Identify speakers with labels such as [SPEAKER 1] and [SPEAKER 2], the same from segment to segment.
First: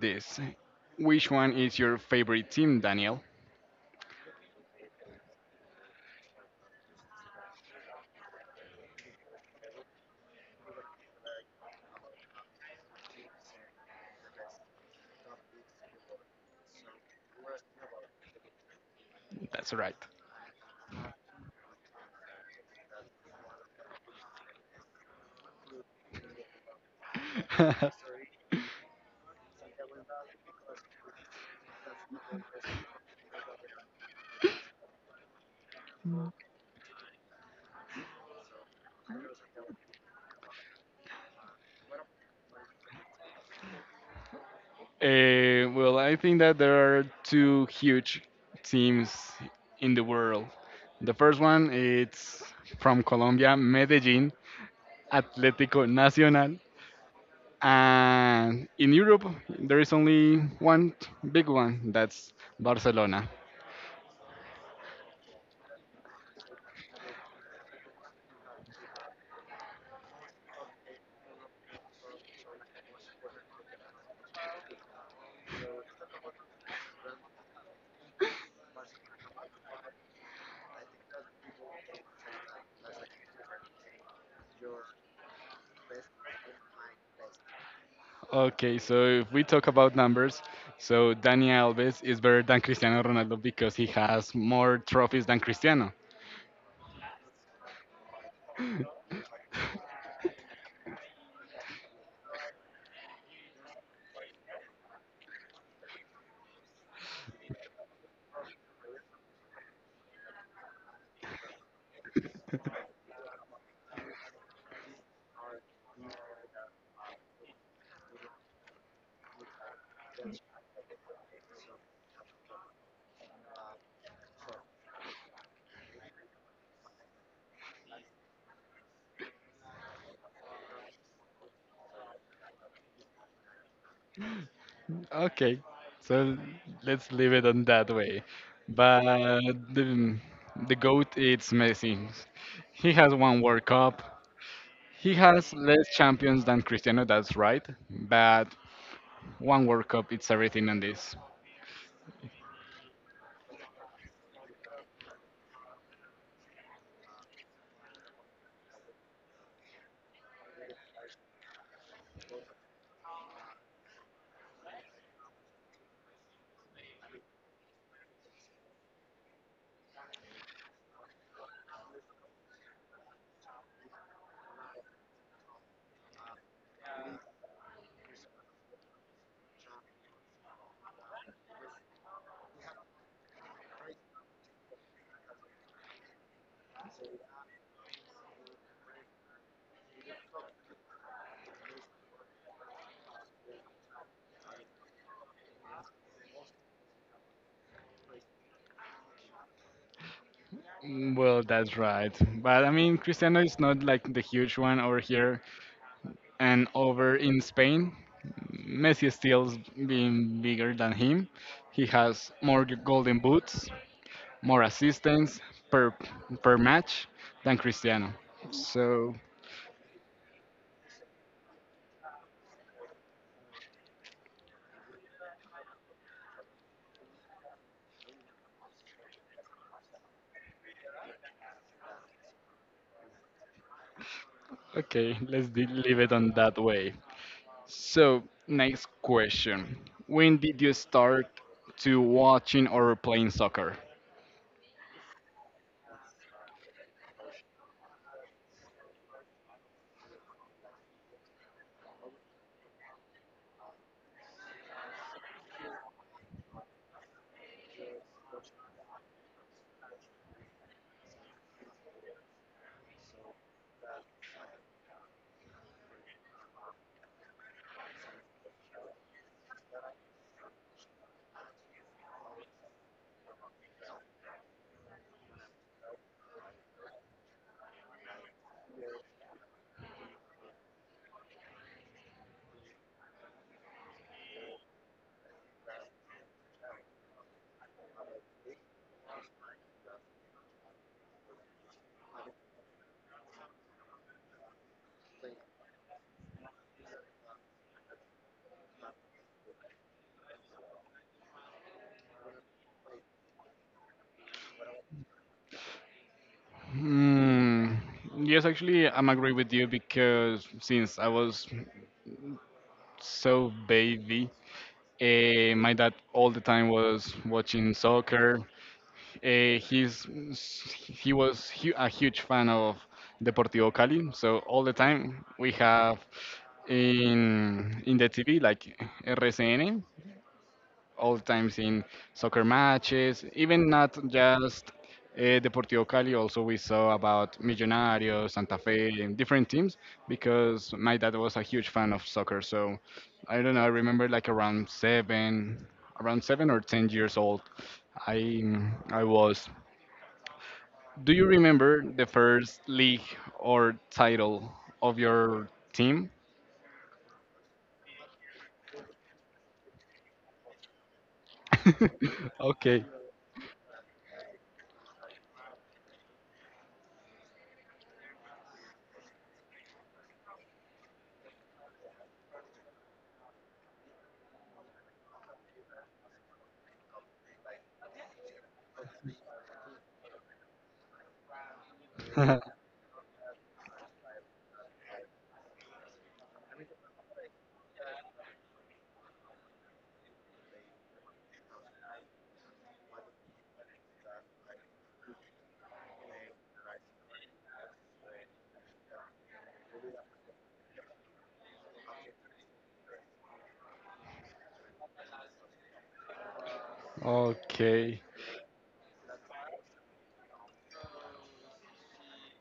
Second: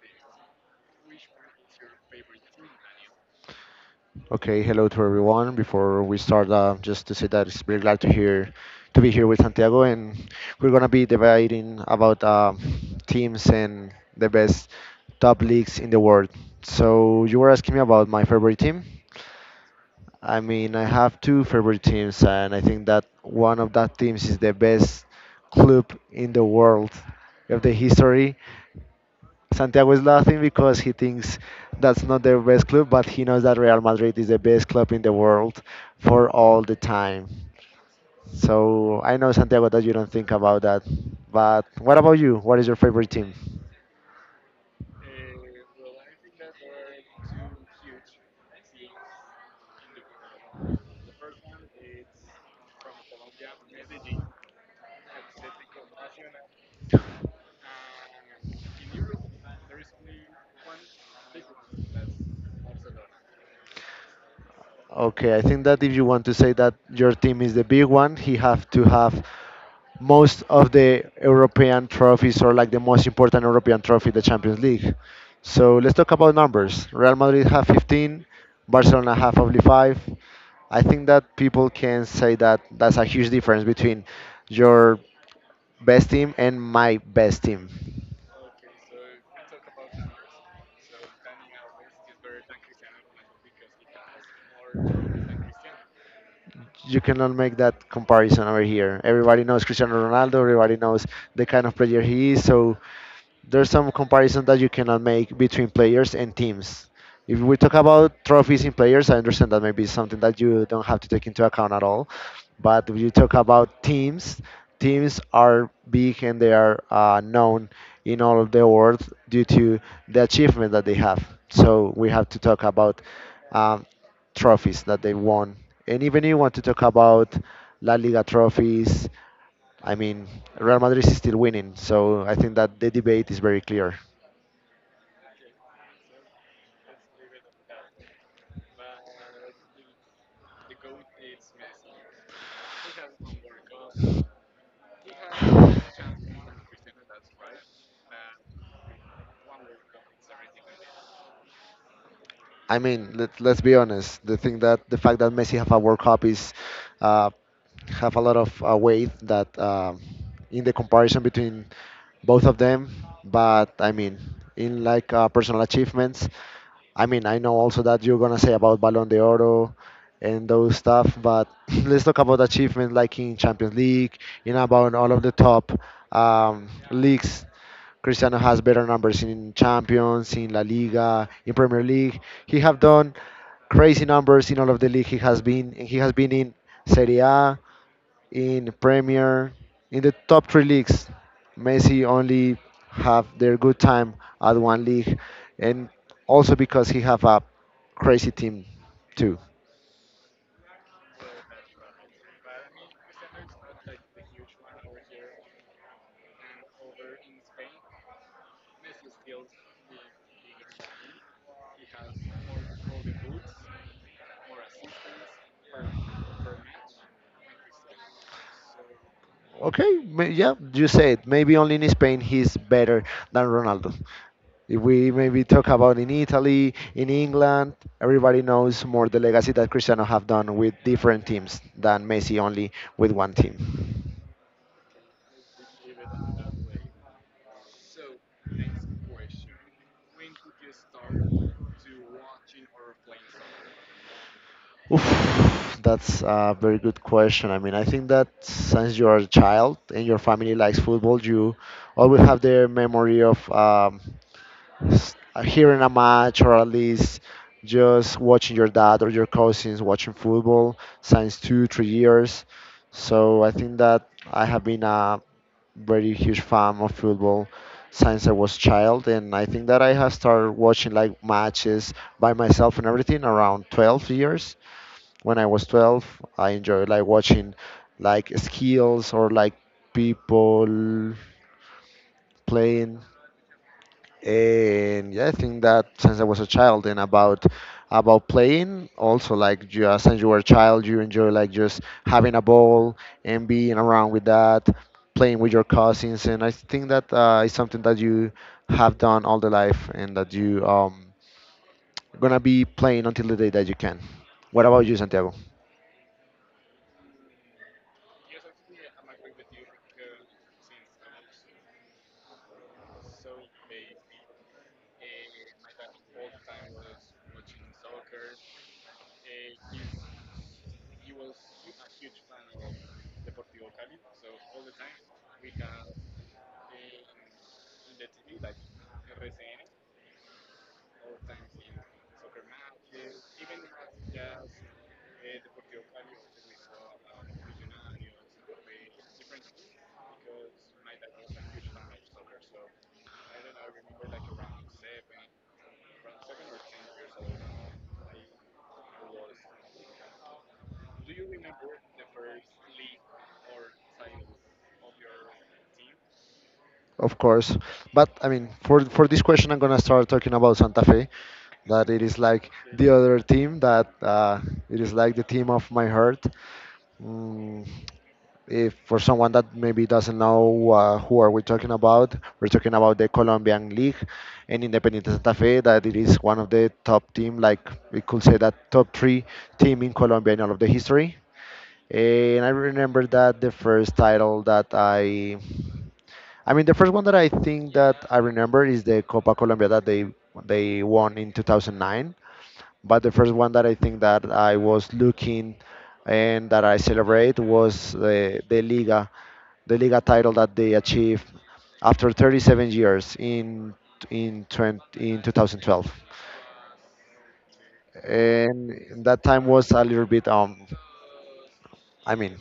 [SPEAKER 1] this. Which one is your favorite team, Daniel?
[SPEAKER 2] Okay, hello to everyone. Before we start, just to say that it's very glad to hear to be here with Santiago, and we're gonna be debating about teams and the best top leagues in the world. So you were asking me about my favorite team.
[SPEAKER 1] That's right.
[SPEAKER 2] I mean, I have two favorite teams, and I think that one of that teams is the best club in the world of the history. Santiago is laughing because he thinks that's not their best club, but he knows that Real Madrid is the best club in the world for all the time. So I know, Santiago, that you don't think about that. But what about you? What is your favorite team?
[SPEAKER 1] Well, I think that there are two huge teams in the world. The first one is from Colombia, Medellin, Atlético Nacional. And in Europe, there is only one big one, that's Barcelona.
[SPEAKER 2] Okay, I think that if you want to say that your team is the big one, he have to have most of the European trophies or like the most important European trophy, the Champions League. So let's talk about numbers. Real Madrid have 15, Barcelona have only five. I think that people can say that that's a huge difference between your best team and my best team.
[SPEAKER 1] Okay, so if we talk about numbers, so Dani Alves is better than Cristiano Ronaldo because he has more trophies than Cristiano.
[SPEAKER 2] You cannot make that comparison over here. Everybody knows Cristiano Ronaldo. Everybody knows the kind of player he is. So there's some comparison that you cannot make between players and teams. If we talk about trophies in players, I understand that maybe it's something that you don't have to take into account at all. But when you talk about teams, teams are big and they are known in all of the world due to the achievement that they have. So we have to talk about um, trophies that they won. And even if you want to talk about La Liga trophies, I mean, Real Madrid is still winning. So I think that the debate is very clear.
[SPEAKER 1] Okay, so let's leave it on that way. But the, the GOAT is Messi. He has one World Cup. He has less champions than Cristiano, that's right. But one World Cup, it's everything on this.
[SPEAKER 2] I mean, let's be honest. The thing that the fact that Messi have a World Cup is uh, have a lot of weight that in the comparison between both of them. But I mean, in like personal achievements, I mean, I know also that you're gonna say about Ballon de and those stuff, but let's talk about achievement like in Champions League, in about all of the top leagues. Cristiano has better numbers in Champions, in La Liga, in Premier League. He have done crazy numbers in all of the league he has been. He has been in Serie A, in Premier, in the top three leagues. Messi only have their good time at one league, and also because he have a crazy team too.
[SPEAKER 1] Mm. Well, that's right. But I mean, Cristiano is not like the huge one over here and over in Spain. Messi is still being bigger than him. He has more golden boots, more assists per per match than Cristiano. So,
[SPEAKER 2] Okay, yeah, you said maybe only in Spain he's better than Ronaldo. If we maybe talk about in Italy, in England, everybody knows more the legacy that Cristiano have done with different teams than Messi only with one team.
[SPEAKER 1] okay, let's leave it on that way. So, next question. When did you start to watching or playing soccer?
[SPEAKER 2] Oof, that's a very good question. I mean, I think that since you're a child and your family likes football, you always have the memory of s- hearing a match or at least just watching your dad or your cousins watching football since two, 3 years. So I think that I have been a very huge fan of football since I was child, and I think that I have started watching like matches by myself and everything around 12 years. When I was 12, I enjoyed like watching like skills or like people playing. And yeah, I think that since I was a child. And about playing, also, like just since you were a child, you enjoy like just having a ball and being around with that, playing with your cousins. And I think that is something that you have done all the life, and that you gonna be playing until the day that you can. What about you, Santiago?
[SPEAKER 1] Hmm. Yes, actually, I'm agree with you because since I was so baby, my dad all the time was watching soccer. Eh, he's he was hu a huge fan of Deportivo Cali, so all the time we have in the TV like RCN. All times in soccer matches, even not just Deportivo Cali. Also, we saw about Millonarios, Santa Fe, and different teams because my dad was a huge fan of soccer. So I don't know. I remember like around 7 or 10 years old. I I was. Do you remember the first league or title of your team?
[SPEAKER 2] Of course, but I mean, for this question, I'm gonna start talking about Santa Fe, that it is like
[SPEAKER 1] Okay.
[SPEAKER 2] the other team that it is like the team of my heart. Mm, if for someone that maybe doesn't know who are we talking about, we're talking about the Colombian League and Independiente Santa Fe, that it is one of the top team, like we could say that top three team in Colombia in all of the history. And I remember that the first title that I mean, the first one that I think that I remember is the Copa Colombia that they won in 2009. But the first one that I think that I was looking and that I celebrate was the Liga title that they achieved after 37 years in 2012.
[SPEAKER 1] Okay.
[SPEAKER 2] And that time was a little bit I mean,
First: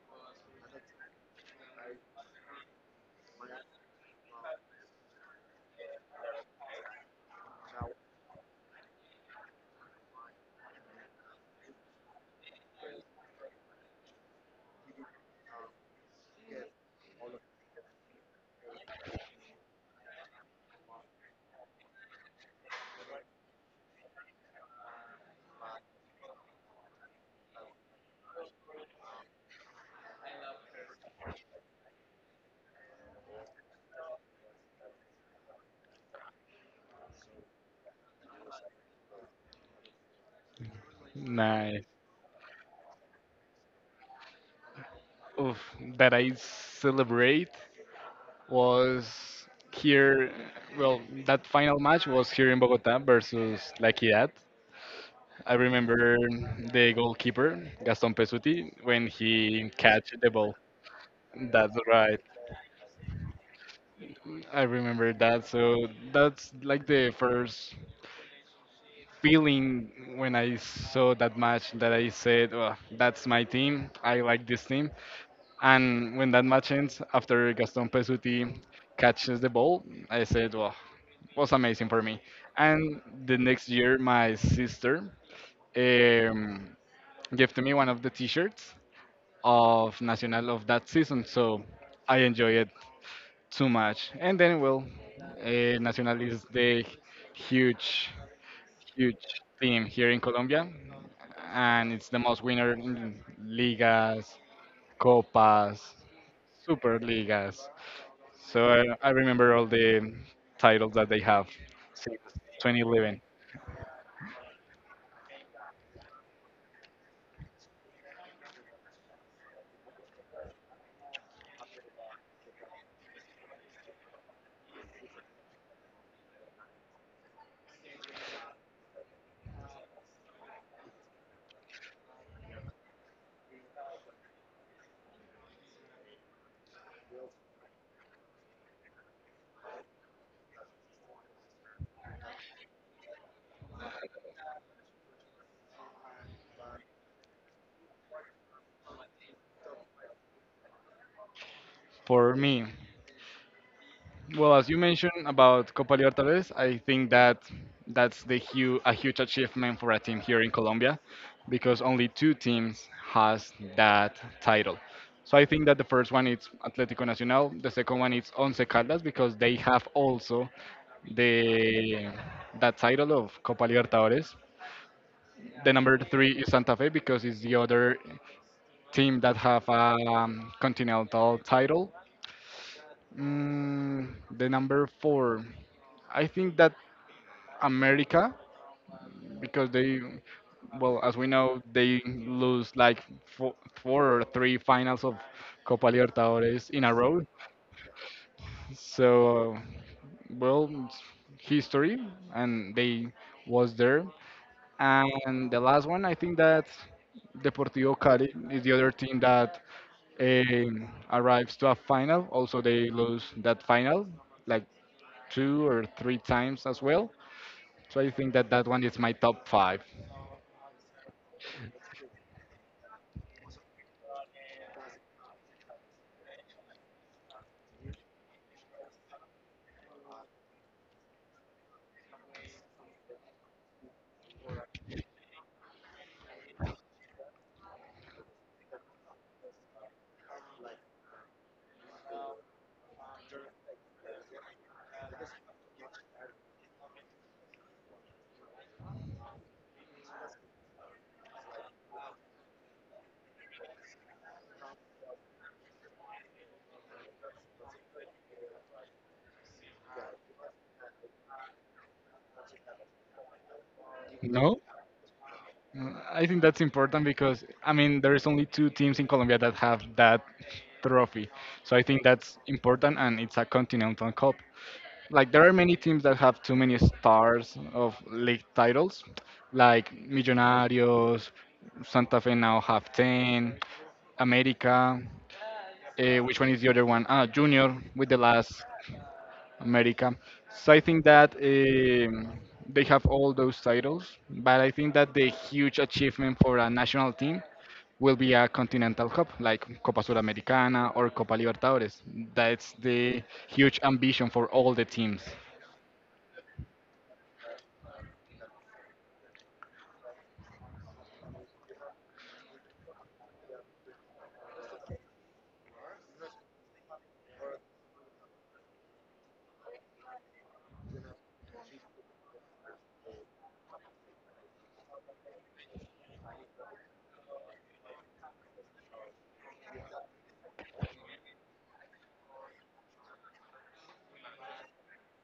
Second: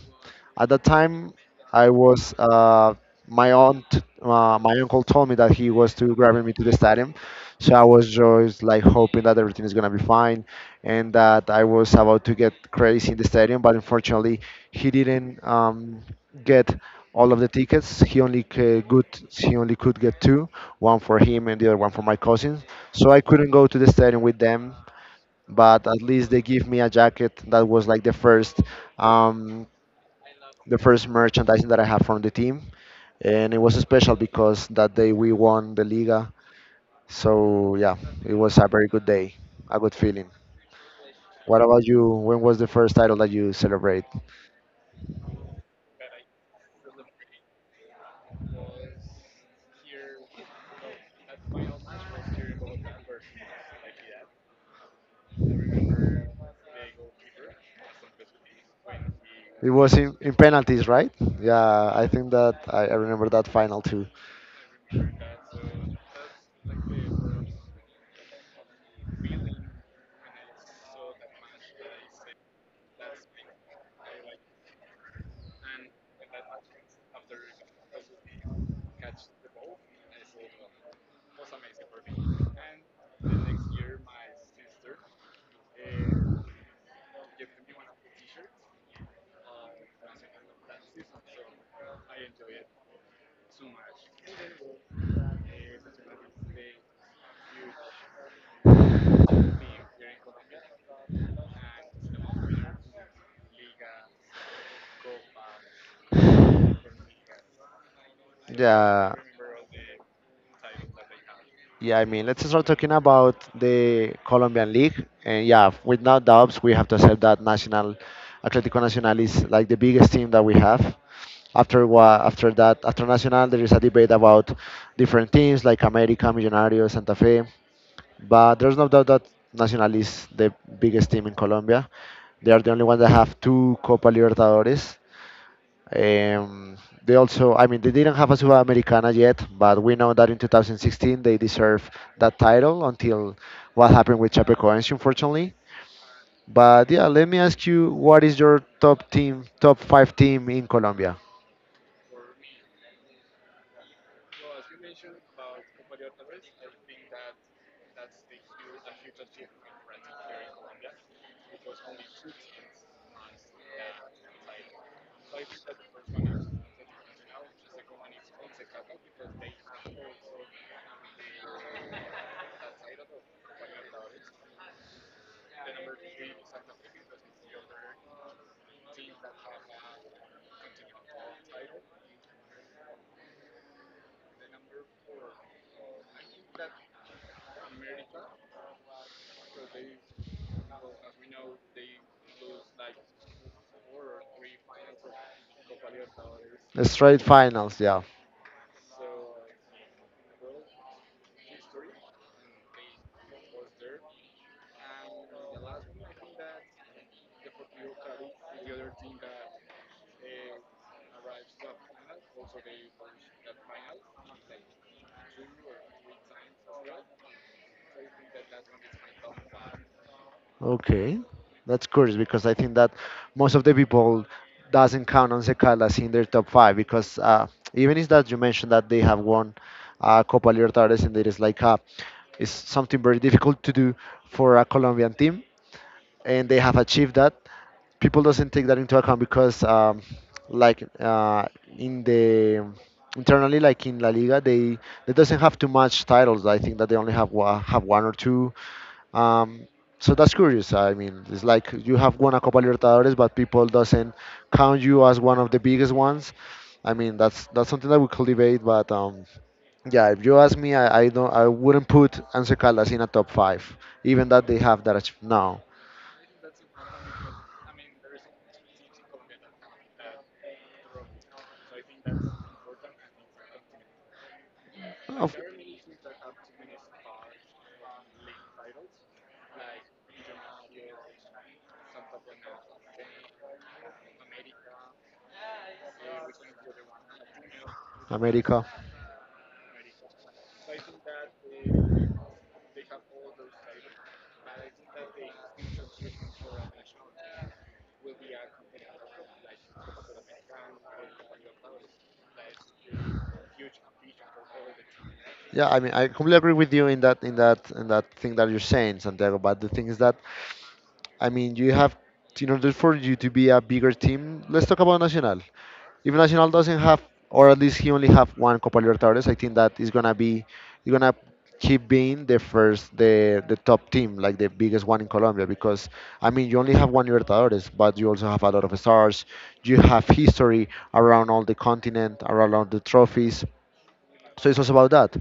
[SPEAKER 2] at that time, I was my aunt, my uncle told me that he was to grabbing me to the stadium, so I was just like hoping that everything is gonna be fine and that I was about to get crazy in the stadium. But unfortunately, he didn't get all of the tickets. He only good, he only could get two, one for him and the other one for my cousin. So I couldn't go to the stadium with them, but at least they give me a jacket that was like the first um, the first merchandising that I have from the team, and it was special because that day we won the Liga. So yeah, it was a very good day, a good feeling. What about you? When was the first title that you celebrate?
[SPEAKER 1] Of that I celebrate was here. Well, that final match was here in Bogota versus La Equidad. I remember the goalkeeper Gaston Pesuti when
[SPEAKER 2] It
[SPEAKER 1] he
[SPEAKER 2] was
[SPEAKER 1] catch
[SPEAKER 2] in,
[SPEAKER 1] the
[SPEAKER 2] in
[SPEAKER 1] ball.
[SPEAKER 2] penalties, right?
[SPEAKER 1] That's
[SPEAKER 2] Yeah, I
[SPEAKER 1] right.
[SPEAKER 2] think that I remember that final too.
[SPEAKER 1] I remember that. So that's like the first feeling when I saw that match that I said, oh, "That's my team. I like this team." And when that match ends, after Gaston Pesuti catches the ball, I said, "Wow, was amazing for me." And the next year, my sister um, gave to me one of the T-shirts of Nacional of that season, so I enjoy it too much. And then, well, Nacional is the huge, huge team here in Colombia, and it's the most winner in ligas, copas, superligas. So I
[SPEAKER 2] Yeah.
[SPEAKER 1] remember all the titles that they have
[SPEAKER 2] Yeah, I
[SPEAKER 1] since
[SPEAKER 2] mean, let's start talking
[SPEAKER 1] 2011.
[SPEAKER 2] about the Colombian League. And yeah, with no doubts, we have to accept that National Atlético Nacional is like the biggest team that we have. After what, after that, after Nacional, there is a debate about different teams like América, Millonarios, Santa Fe. But there's no doubt that Nacional is the biggest team in Colombia. They are the only one that have two Copa Libertadores. Um, they also, I mean, they didn't have a Sudamericana yet, but we know that in 2016 they deserve that title until what happened with Chapecoense, unfortunately. But yeah, let me ask you, what is your top team, top five team in Colombia?
[SPEAKER 1] For me, well, as you mentioned about Copa Libertadores, I think that that's a huge achievement for a team here in Colombia because only two teams has that title. So I think that the first one is Atlético Nacional, the second one is Once Caldas because they have also the that title of Copa Libertadores. The number three is Santa Fe because it's the other team that have a continental title. Mm, the number four, I think that America, because they, well, as we know, they lose like four, four or three finals of Copa Libertadores in a
[SPEAKER 2] Straight
[SPEAKER 1] row.
[SPEAKER 2] finals, yeah.
[SPEAKER 1] So, well, it's history, and they was there. And the last one, I think that Deportivo Cali is the other team that arrives to a final. Also, they lose that final like two or three times as well. So I think that that one is my top five.
[SPEAKER 2] Okay, that's curious because I think that most of the people doesn't count on Secalas in their top five because even is that you mentioned that they have won Copa Libertadores and it is like it's something very difficult to do for a Colombian team and they have achieved that. People doesn't take that into account because like in the internally like in La Liga they doesn't have too much titles. I think that they only have one or two um, so that's curious. I mean, it's like you have won a Copa Libertadores, but people doesn't count you as one of the biggest ones. I mean, that's something that we could debate. But yeah, if you ask me, I wouldn't put Anse Caldas in a top five, even that
[SPEAKER 1] No?
[SPEAKER 2] they have that now.
[SPEAKER 1] I think that's important because I mean there is only two teams in Colombia that have that trophy, so I think that's important and it's a continental cup. Like
[SPEAKER 2] Of-
[SPEAKER 1] there are many teams that have too many stars of league titles, like Millonarios, Santa Fe now have ten, America. Which one is the other one? Ah, Junior with the last
[SPEAKER 2] America.
[SPEAKER 1] America. So I think that they have all those titles, but I think that the huge achievement for a national team will be a Continental Cup, like Copa Sudamericana or Copa Libertadores. That's the huge ambition for all the teams.
[SPEAKER 2] Yeah, I mean, I completely agree with you in that thing that you're saying, Santiago. But the thing is that I mean, you have, in order for you to be a bigger team, let's talk about Nacional. If Nacional doesn't have, or at least he only have one Copa Libertadores, I think that is gonna be, you're gonna keep being the first, the top team, like the biggest one in Colombia. Because I mean, you only have one Libertadores, but you also have a lot of stars. You have history around all the continent, around all the trophies. So it was about that.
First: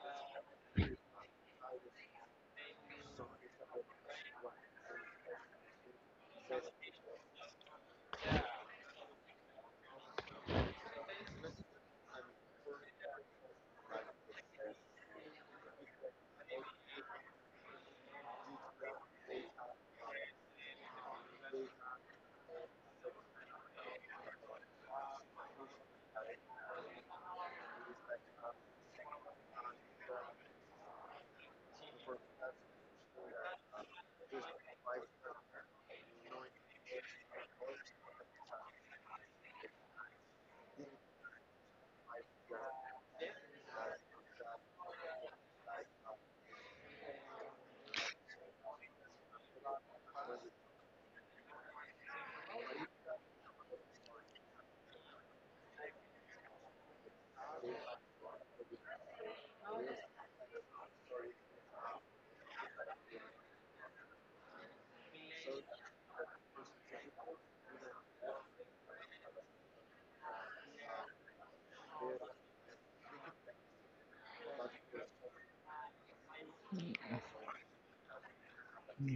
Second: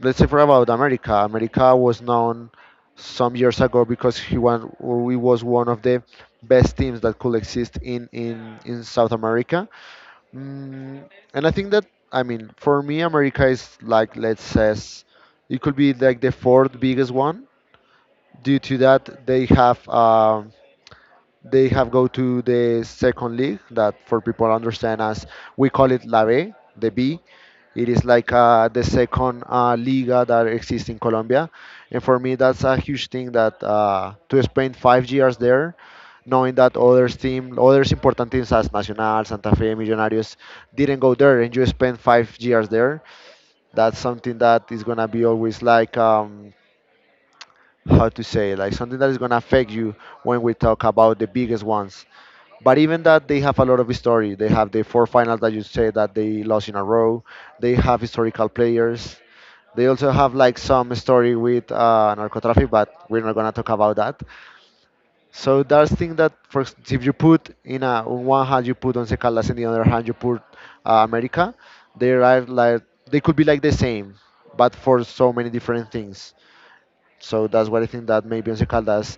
[SPEAKER 2] Let's say for about America. America was known some years ago because he won, or he was one of the best teams that could exist in South America. Mm, and I think that I mean for me America is like let's say it could be like the fourth biggest one. Due to that, they have. They have go to the second league that for people understand as we call it La B, the B. It is like the second liga that exists in Colombia, and for me that's a huge thing that to spend 5 years there, knowing that others team, others important teams as Nacional, Santa Fe, Millonarios didn't go there, and you spend 5 years there. That's something that is gonna be always like. How to say, like, something that is going to affect you when we talk about the biggest ones. But even that, they have a lot of history. They have the four finals that you say that they lost in a row. They have historical players. They also have like some story with narcotraffic, but we're not going to talk about that. So that's thing that if you put in a on one hand you put once caldas, in the other hand you put america. They are like, they could be like the same, but for so many different things. So that's what I think, that maybe Once Caldas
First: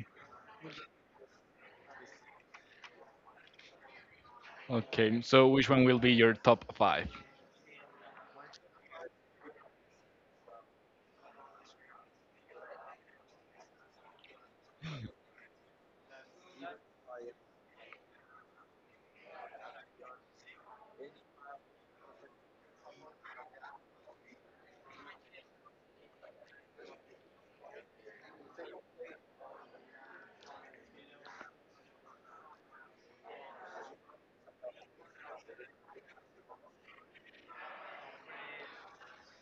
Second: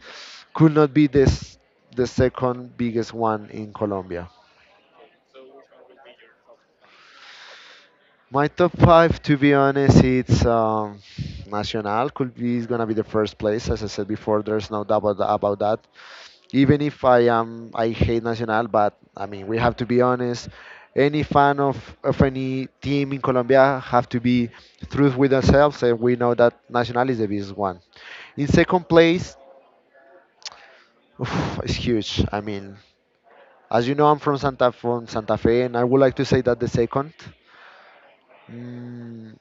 [SPEAKER 2] could not be this, the second biggest one in Colombia.
[SPEAKER 1] Okay, so which one will be your top five?
[SPEAKER 2] My top five, to be honest, it's Nacional. Could be, is gonna be the first place, as I said before. There's no doubt about that. Even if I am, I hate Nacional, but I mean, we have to be honest. Any fan of any team in Colombia have to be truth with themselves, and we know that Nacional is the biggest one. In second place. Oof, it's huge. I mean, as you know, I'm from Santa Fe, and I would like to say that the second. Mm,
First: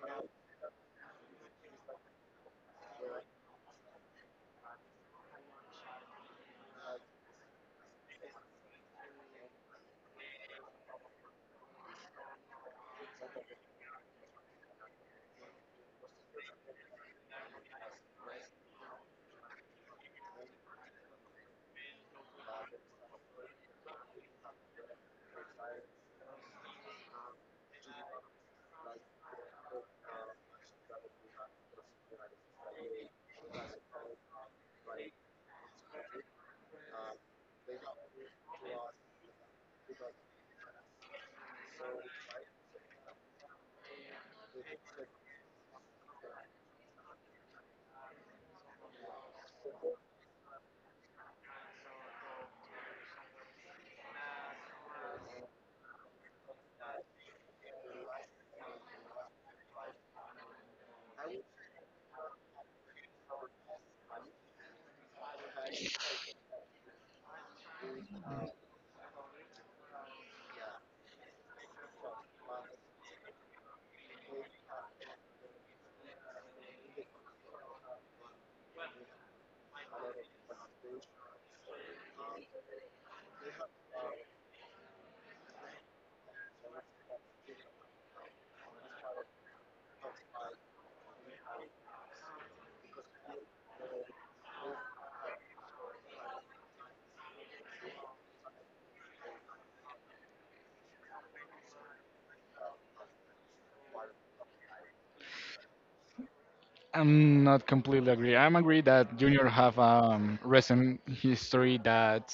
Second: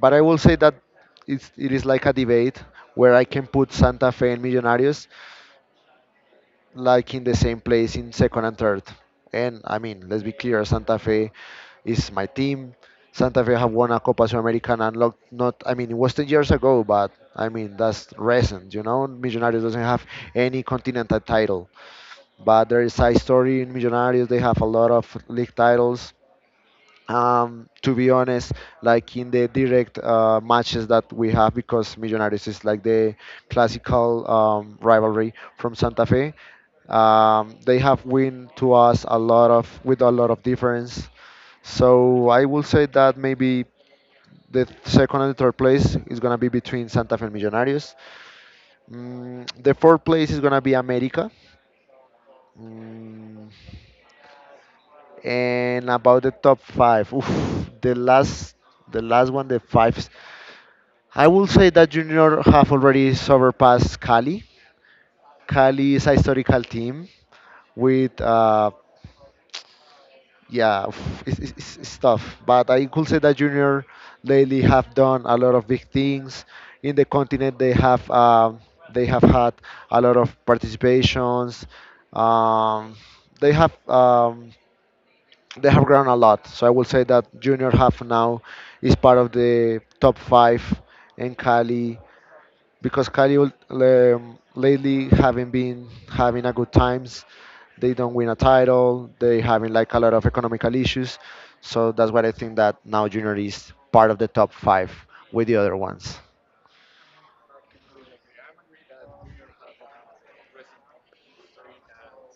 [SPEAKER 2] but I will say that it is like a debate where I can put Santa Fe and Millonarios like in the same place, in second and third. And I mean, let's be clear, Santa Fe is my team. Santa Fe have won a Copa Sudamericana, and look, not, I mean, it was 10 years ago, but I mean, that's recent. You know, Millonarios doesn't have any continental title, but there is a story in Millonarios. They have a lot of league titles. To be honest, like in the direct matches that we have, because Millonarios is like the classical rivalry from Santa Fe. They have win to us a lot of, with a lot of difference. So I will say that maybe the second and the third place is gonna be between Santa Fe and Millonarios. The fourth place is gonna be America. Mm, and about the top five, oof, the last, the last one, the fives. I will say that Junior have already surpassed Cali. Cali is a historical team with, uh, yeah, oof, it's tough. But I could say that Junior lately have done a lot of big things in the continent. They they have had a lot of participations. Um, they have. They have grown a lot. So I will say that Junior Half now is part of the top five. In Cali, because Cali lately haven't been having a good times. They don't win a title. They having like a lot of economical issues. So that's why I think that now Junior is part of the top five with the other ones.
[SPEAKER 1] I'm not completely agree. I'm agree that Junior have recent history that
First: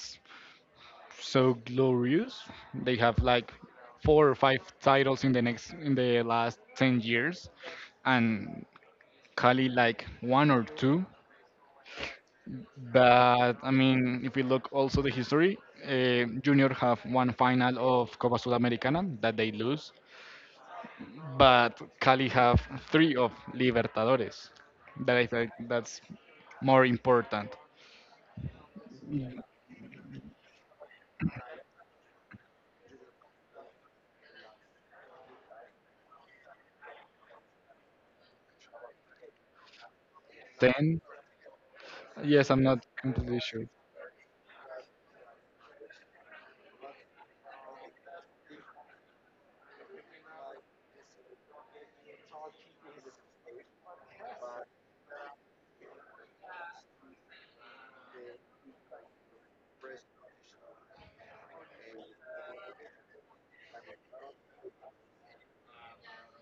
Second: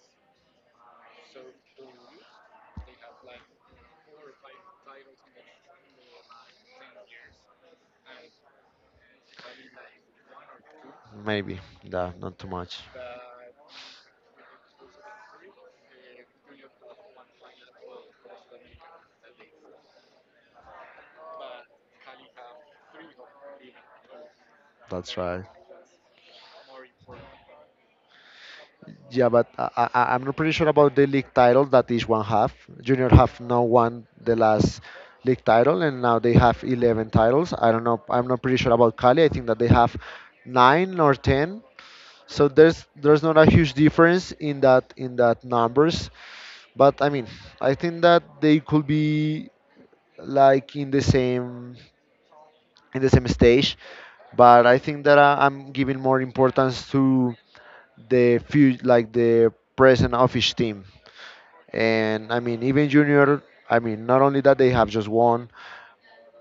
[SPEAKER 1] so glorious. They have like four or five titles in the last 10 years and Cali like one or two.
[SPEAKER 2] Maybe, yeah, not too much.
[SPEAKER 1] But I mean, if we look also the history, Junior have one final of Copa Sudamericana that they lose, but Cali have three of Libertadores. That
[SPEAKER 2] That's
[SPEAKER 1] I
[SPEAKER 2] right.
[SPEAKER 1] think that's more important.
[SPEAKER 2] Yeah, but I am not pretty sure about the league title. That is one half. Junior have now won the last league title, and now they have 11 titles. I don't know. I'm not pretty sure about Cali. I think that they have nine
[SPEAKER 1] Then,
[SPEAKER 2] or ten. So
[SPEAKER 1] yes, I'm not
[SPEAKER 2] there's not
[SPEAKER 1] completely
[SPEAKER 2] a
[SPEAKER 1] sure.
[SPEAKER 2] huge difference in that numbers. But I mean, I think that they could be like in the same stage. But I think that I, I'm giving more importance to the few, like the present of office team. And I mean, even junior, I mean, not only that they have just won.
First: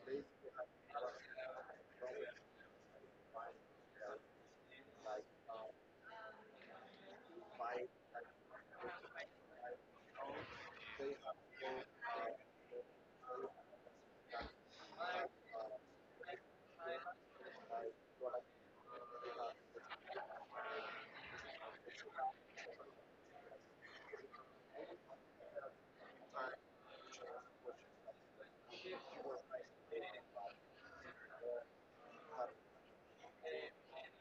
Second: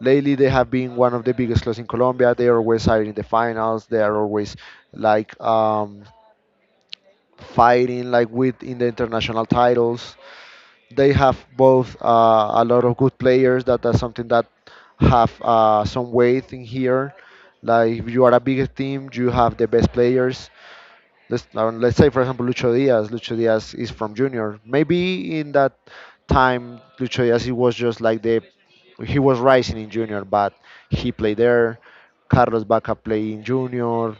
[SPEAKER 2] Lately, they have been one of the biggest clubs in Colombia. They are always hiring in the finals. They are always like um, fighting like with in the international titles. They have both a lot of good players. That's something that have some weight in here. Like if you are a bigger team, you have the best players. Let's, now, let's say, for example, Lucho Diaz. Lucho Diaz is from junior. Maybe in that time, Lucho Diaz, he was just like the he was rising in junior, but he played there. Carlos Baca played in junior.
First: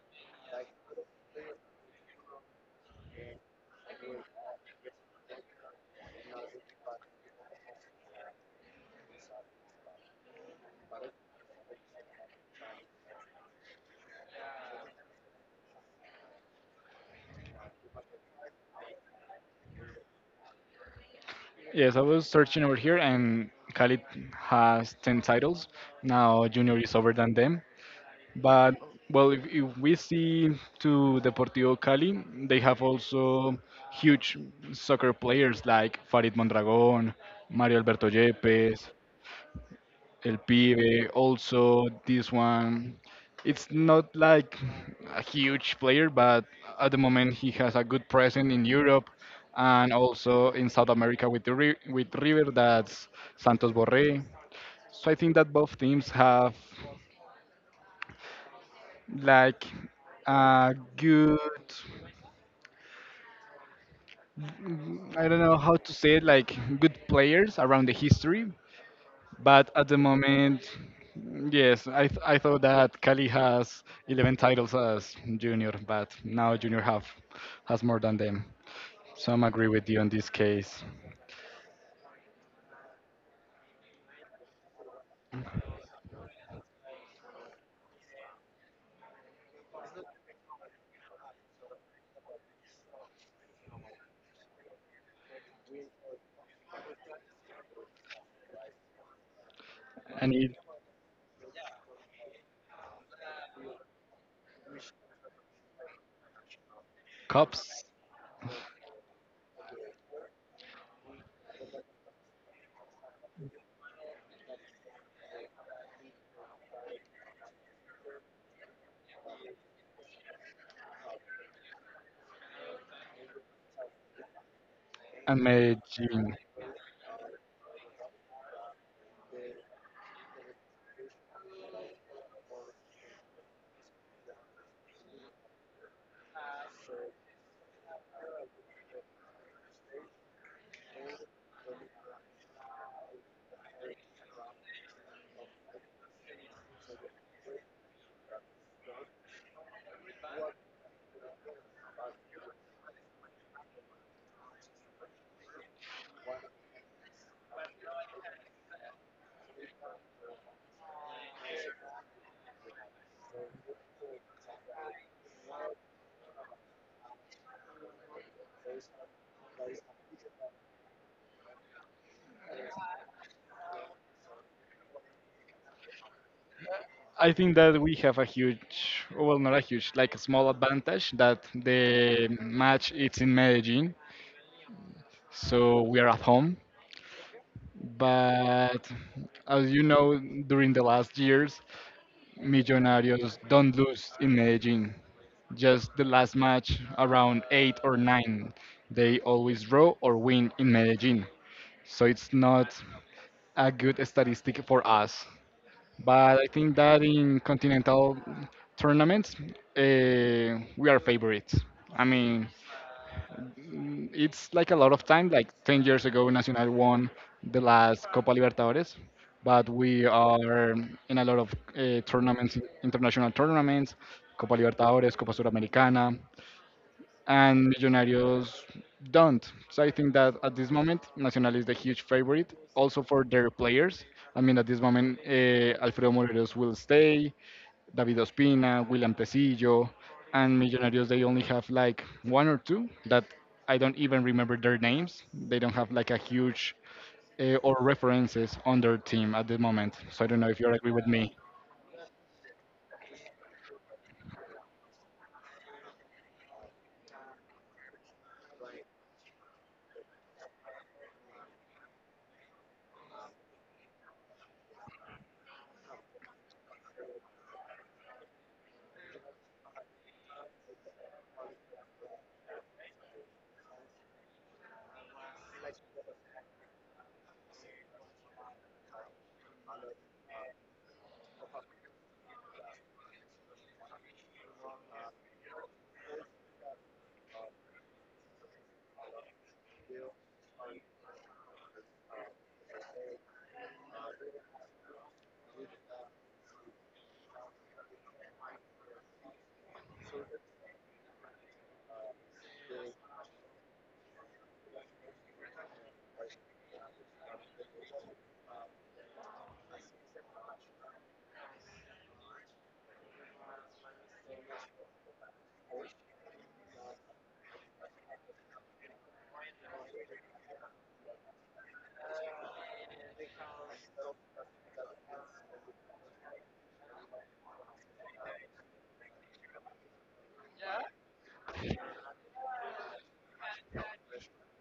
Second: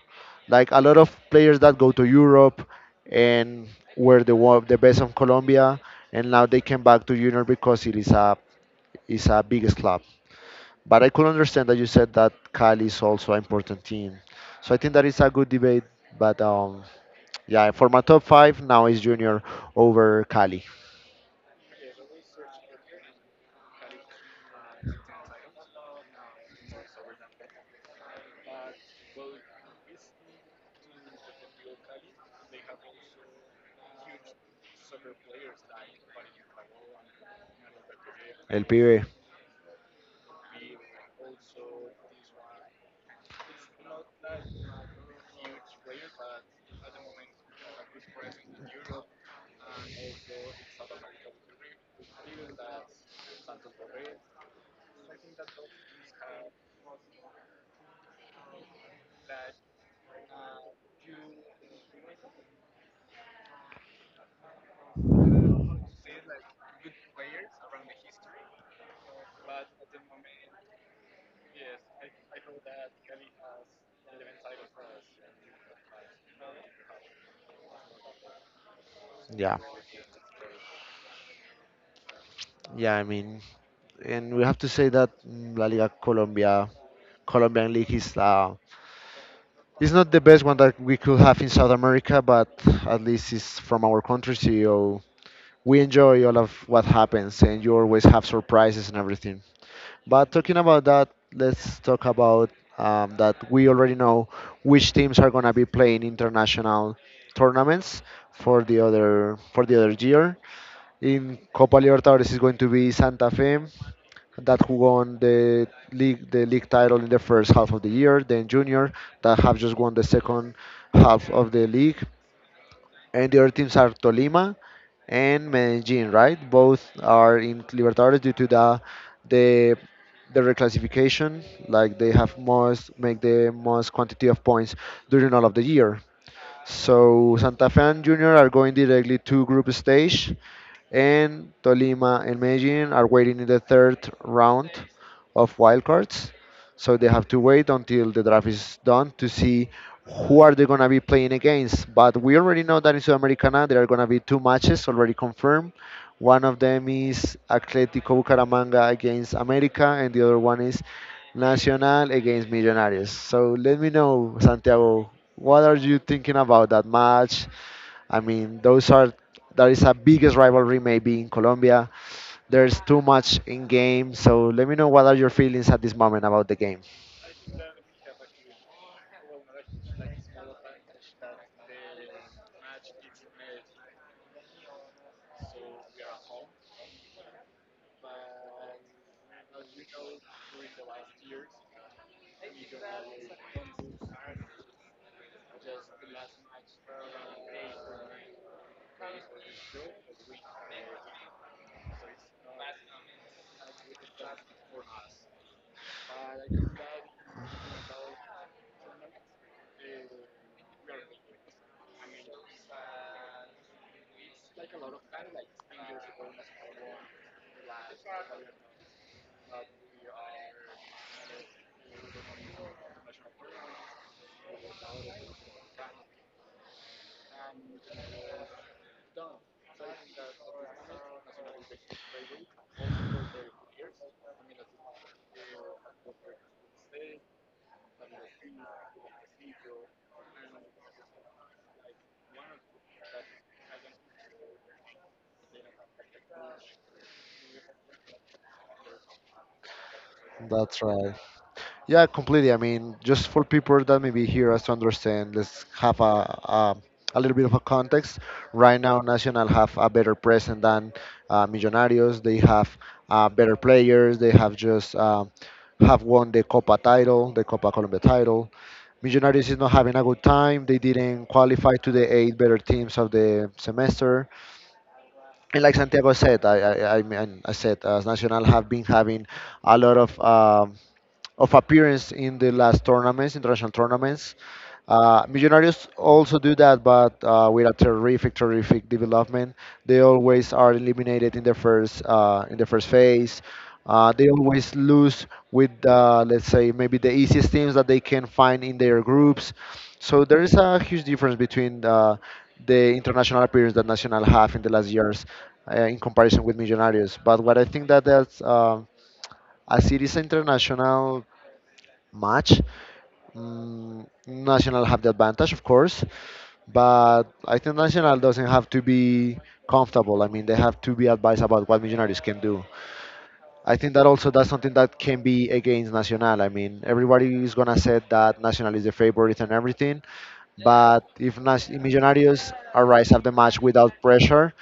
[SPEAKER 2] Like a lot of players that go to Europe and were the one, the best of Colombia, and now they came back to junior because it is a biggest club. But I could understand that you said that Cali is also an important team. So I think that is a good debate. But yeah, for my top five now is Junior over Cali.
[SPEAKER 1] Yes, I was searching over here, and Khalid has 10 titles. Now Junior is over than them. But, well, if we see to Deportivo Cali, they have also huge soccer players like Farid Mondragon, Mario Alberto
[SPEAKER 2] El
[SPEAKER 1] Yepes,
[SPEAKER 2] Pibe.
[SPEAKER 1] El Pibe. Also, this one, it's not like a huge player, but at the moment he has a good presence in Europe and also in South America with with River. That's Santos Borré. So I think that both teams have like a good, I don't know how to say it, like good players around the history. But at the moment, yes, I thought that Cali has 11 titles as junior, but now junior have has more than them. So I'm
[SPEAKER 2] Yeah.
[SPEAKER 1] agree with you on this case.
[SPEAKER 2] Yeah, I mean, and we have to say that La Liga Colombia, Colombian League is it's not the best one that we could have in South America, but at least it's from our country, so we enjoy all of what happens, and you always have surprises and everything.
[SPEAKER 1] I
[SPEAKER 2] But
[SPEAKER 1] need
[SPEAKER 2] talking about that, let's talk about that we already know which teams are going to be playing international
[SPEAKER 1] cups
[SPEAKER 2] tournaments for the other year. In Copa Libertadores is going to be Santa Fe, that who won the league title in the first half of the year. Then Junior, that have just won the second half of the league. And the other teams are Tolima
[SPEAKER 1] and
[SPEAKER 2] and Medellin,
[SPEAKER 1] Medellin.
[SPEAKER 2] right? Both are in Libertadores due to the the the reclassification, like they have most make the most quantity of points during all of the year. So Santa Fe and Junior are going directly to group stage, and Tolima and Medellin are waiting in the third round of wildcards. So they have to wait until the draft is done to see who are they going to be playing against. But we already know that in Sudamericana there are going to be two matches already confirmed. One of them is Atletico Bucaramanga against America, and the other one is Nacional against Millonarios. So let me know, Santiago, what are you thinking about that match? I mean, those are that is a biggest rivalry maybe in Colombia. There's too much in game, so let me know what are your feelings at this moment about the game.
[SPEAKER 1] I think that we have a huge, well, not a huge, like a small advantage that the match is in Medellin, so we are at home. But as you know, during the last years, Millonarios don't lose in Medellin. Just the last match around 8 or 9, they always draw or win in Medellin. So it's not a good statistic for us. But I think that in continental tournaments, we are favorites. I mean, it's like a lot of time. Like 10 years ago, Nacional won the last Copa Libertadores, but we are in a lot of tournaments, international tournaments, Copa Libertadores, Copa Suramericana, and Millonarios don't. So I think that at this moment, Nacional is the huge favorite, also for their players. I mean, at this moment, Alfredo Morelos will stay. David Ospina, William Tecillo, and Millonarios, they only have like one or two that I don't even remember their names. They don't have like a huge or references on their team at the moment. So I don't know if you
[SPEAKER 2] That's
[SPEAKER 1] agree with
[SPEAKER 2] right.
[SPEAKER 1] me.
[SPEAKER 2] Yeah, completely. I mean, just for people that maybe hear us to understand, let's have a little bit of a context. Right now, Nacional have a better present than Millonarios. They have better players. They have just have won the Copa title, the Copa Colombia title. Millonarios is not having a good time. They didn't qualify to the eight better teams of the semester. And like Santiago said, I said, as Nacional have been having a lot of appearance in the last tournaments, international tournaments. Millonarios also do that, but with a terrific development. They always are eliminated in the first phase. They always lose with, let's say, maybe the easiest teams that they can find in their groups. So there is a huge difference between the international appearance that Nacional have in the last years in comparison with Millonarios. But what I think that as it is an international match, Nacional have the advantage, of course, but I think Nacional doesn't have to be comfortable. I mean, they have to be advised about what Millonarios can do. I think that also that's something that can be against Nacional. I mean, everybody is gonna say that Nacional is the favorite and everything, but if Millonarios arise at the match without pressure,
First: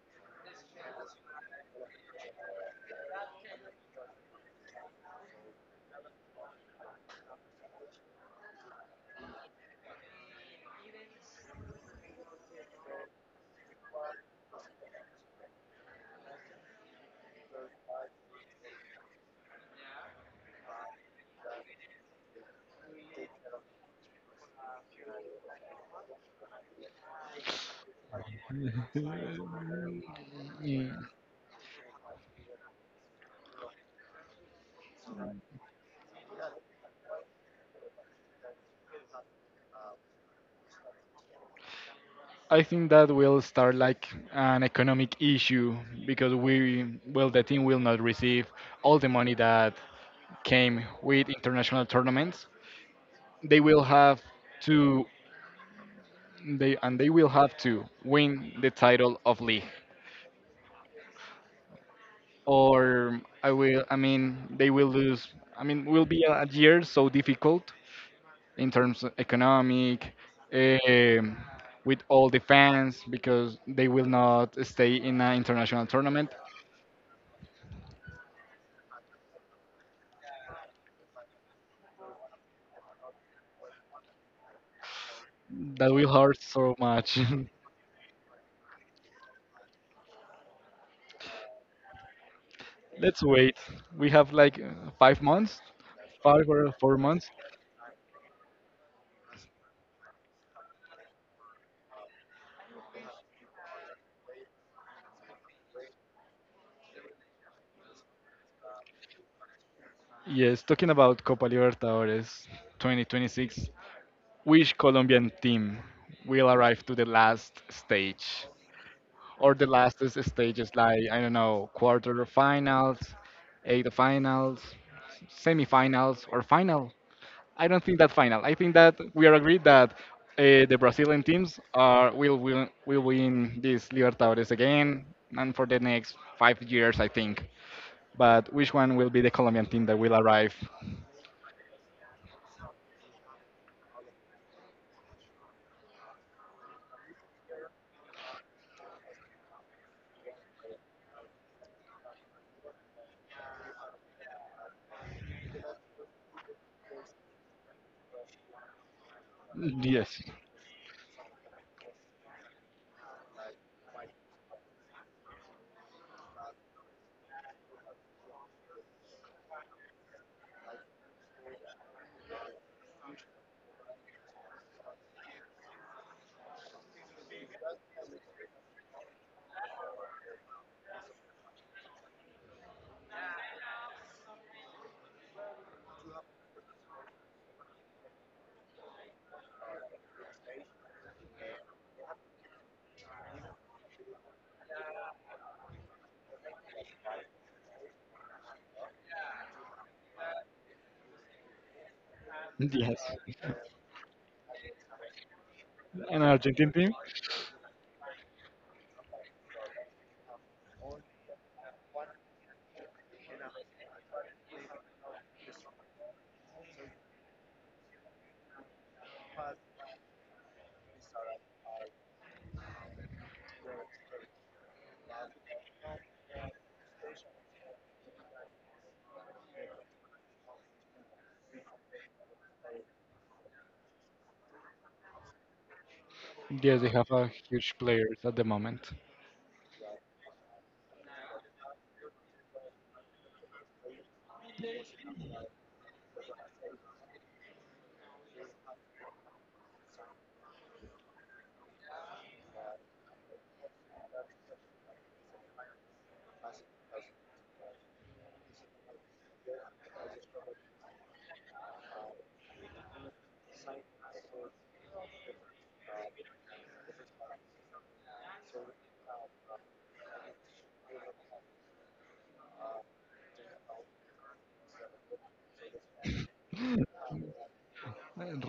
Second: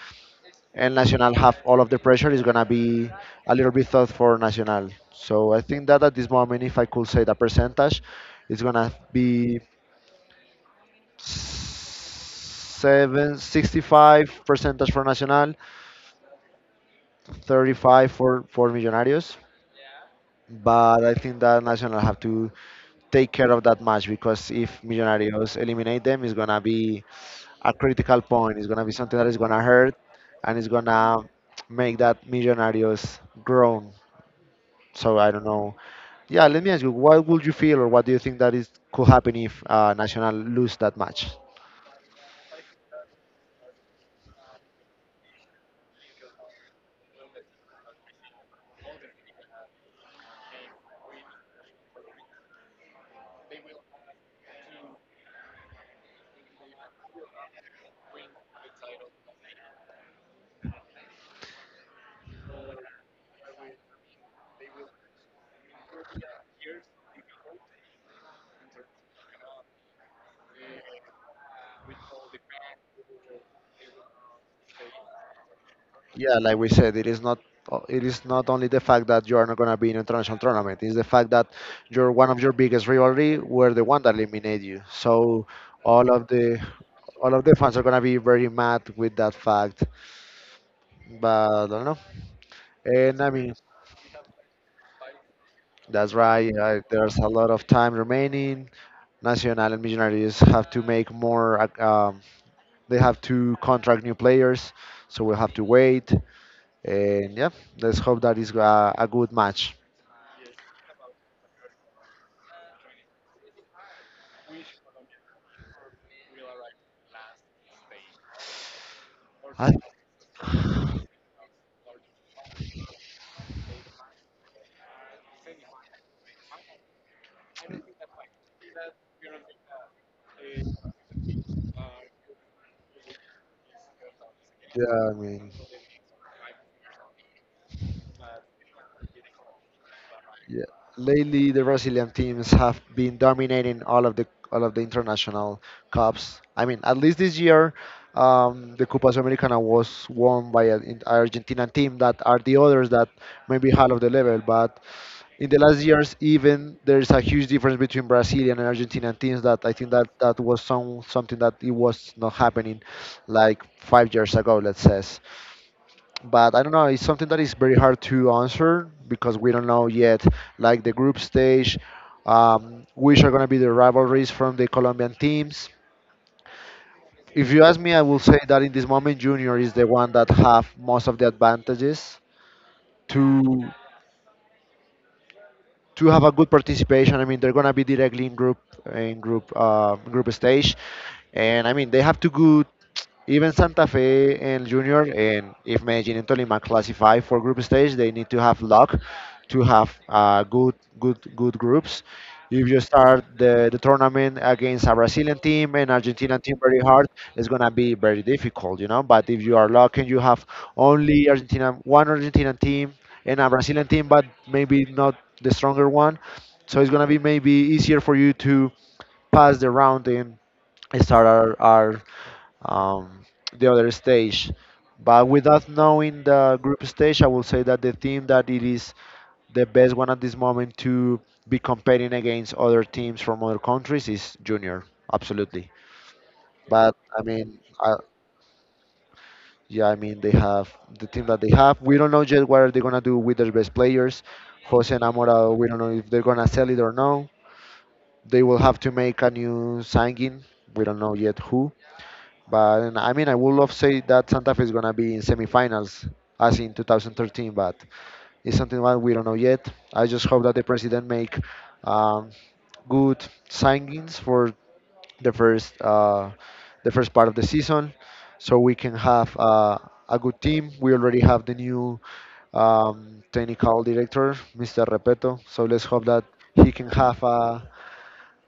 [SPEAKER 2] and Nacional have all of the pressure, it's gonna be a little bit tough for Nacional. So I think that at this moment, if I could say the percentage, it's gonna be 765 percentage for Nacional, 35 for Millonarios. But I think that Nacional have to take care of that match, because if Millonarios eliminate them, it's gonna be a critical point. It's gonna be something that is gonna hurt, and it's
[SPEAKER 1] Mm,
[SPEAKER 2] gonna make that Millonarios grown. So I don't know. Yeah, let me ask you, what would you feel, or what do you think that is could happen if Nacional lose that match?
[SPEAKER 1] I think that will start like an economic issue because we, well, the team will not receive all the money that came with international tournaments. They will have to, they will have to win the title of league. Or I will. I mean, they will lose. I mean, will be a year so difficult in terms of economic, um, with all the fans because they will not stay in an international tournament.
[SPEAKER 2] Yeah, like we said, it is not only the fact that you are not going to be in an international tournament. It's the fact that you're one of your biggest rivalry were the one that eliminated you. So
[SPEAKER 1] That will
[SPEAKER 2] all of
[SPEAKER 1] hurt
[SPEAKER 2] the
[SPEAKER 1] so much.
[SPEAKER 2] all of the fans are going to be very mad with that fact. But I don't know. And
[SPEAKER 1] Let's
[SPEAKER 2] I mean,
[SPEAKER 1] wait. We have like
[SPEAKER 2] that's
[SPEAKER 1] five
[SPEAKER 2] right.
[SPEAKER 1] or four
[SPEAKER 2] There's a
[SPEAKER 1] months.
[SPEAKER 2] lot of time remaining. Nacional and Millonarios have to make they have to contract new players, so we'll have to wait. And yeah, let's hope that is a good match.
[SPEAKER 1] Yes, talking about Copa Libertadores 2026, which Colombian team will arrive to the last stage? Or the
[SPEAKER 2] I.
[SPEAKER 1] last stages like I don't know quarter finals, eight finals, semifinals or final. I don't think that final. I think that we are agreed that the Brazilian teams are will win this Libertadores again
[SPEAKER 2] Yeah, I mean,
[SPEAKER 1] and for the next 5 years I think. But which one will be the Colombian team that will arrive?
[SPEAKER 2] yeah. Lately, the Brazilian teams have been dominating all of the international cups. I mean, at least this year, the Copa Sudamericana was won by Argentinian team that are the others that maybe half of the level. But in the last years, even there's a huge difference between Brazilian and Argentinian teams that I think that
[SPEAKER 1] Yes,
[SPEAKER 2] that was something that it was not happening like 5 years ago, let's say. But I don't know. It's something that is very hard to answer because we don't know yet. Like the group stage, which are going to be the rivalries from the Colombian teams. If you ask me, I will say that in this moment, Junior is the one that have most of the advantages to to have a good participation. I mean, they're gonna be directly in group in group stage, and I mean they have to go even Santa Fe and Junior and if Medellin and Tolima classify for group stage, they need to have luck to have good good groups. If you
[SPEAKER 1] yes,
[SPEAKER 2] start the tournament against a Brazilian team and
[SPEAKER 1] an
[SPEAKER 2] Argentinian team
[SPEAKER 1] Argentine
[SPEAKER 2] very
[SPEAKER 1] team.
[SPEAKER 2] hard, it's gonna be very difficult, you know. But if you are lucky and you have only Argentina one Argentinian team and a Brazilian team, but maybe not the stronger one. So it's gonna be maybe easier for you to pass the round and start our um, the other stage. But without knowing the group stage, I will say that the team that it is the best one at this moment to be competing against other teams from other countries is Junior, absolutely.
[SPEAKER 1] Yes, they
[SPEAKER 2] But
[SPEAKER 1] have
[SPEAKER 2] I
[SPEAKER 1] a
[SPEAKER 2] mean,
[SPEAKER 1] huge
[SPEAKER 2] I,
[SPEAKER 1] players at the moment.
[SPEAKER 2] yeah, I mean they have the team that they have. We don't know yet what are they gonna do with their best players. Jose and Amora, we don't know if they're gonna sell it or no. They will have to make a new signing. We don't know yet who, but and I mean, I would love to say that Santa Fe is gonna be in semifinals as in 2013, but it's something that we don't know yet. I just hope that the president make um, good signings for the first uh, the first part of the season, so we can have a good team. We already have the new technical director, Mr. Repeto. So let's hope that he can have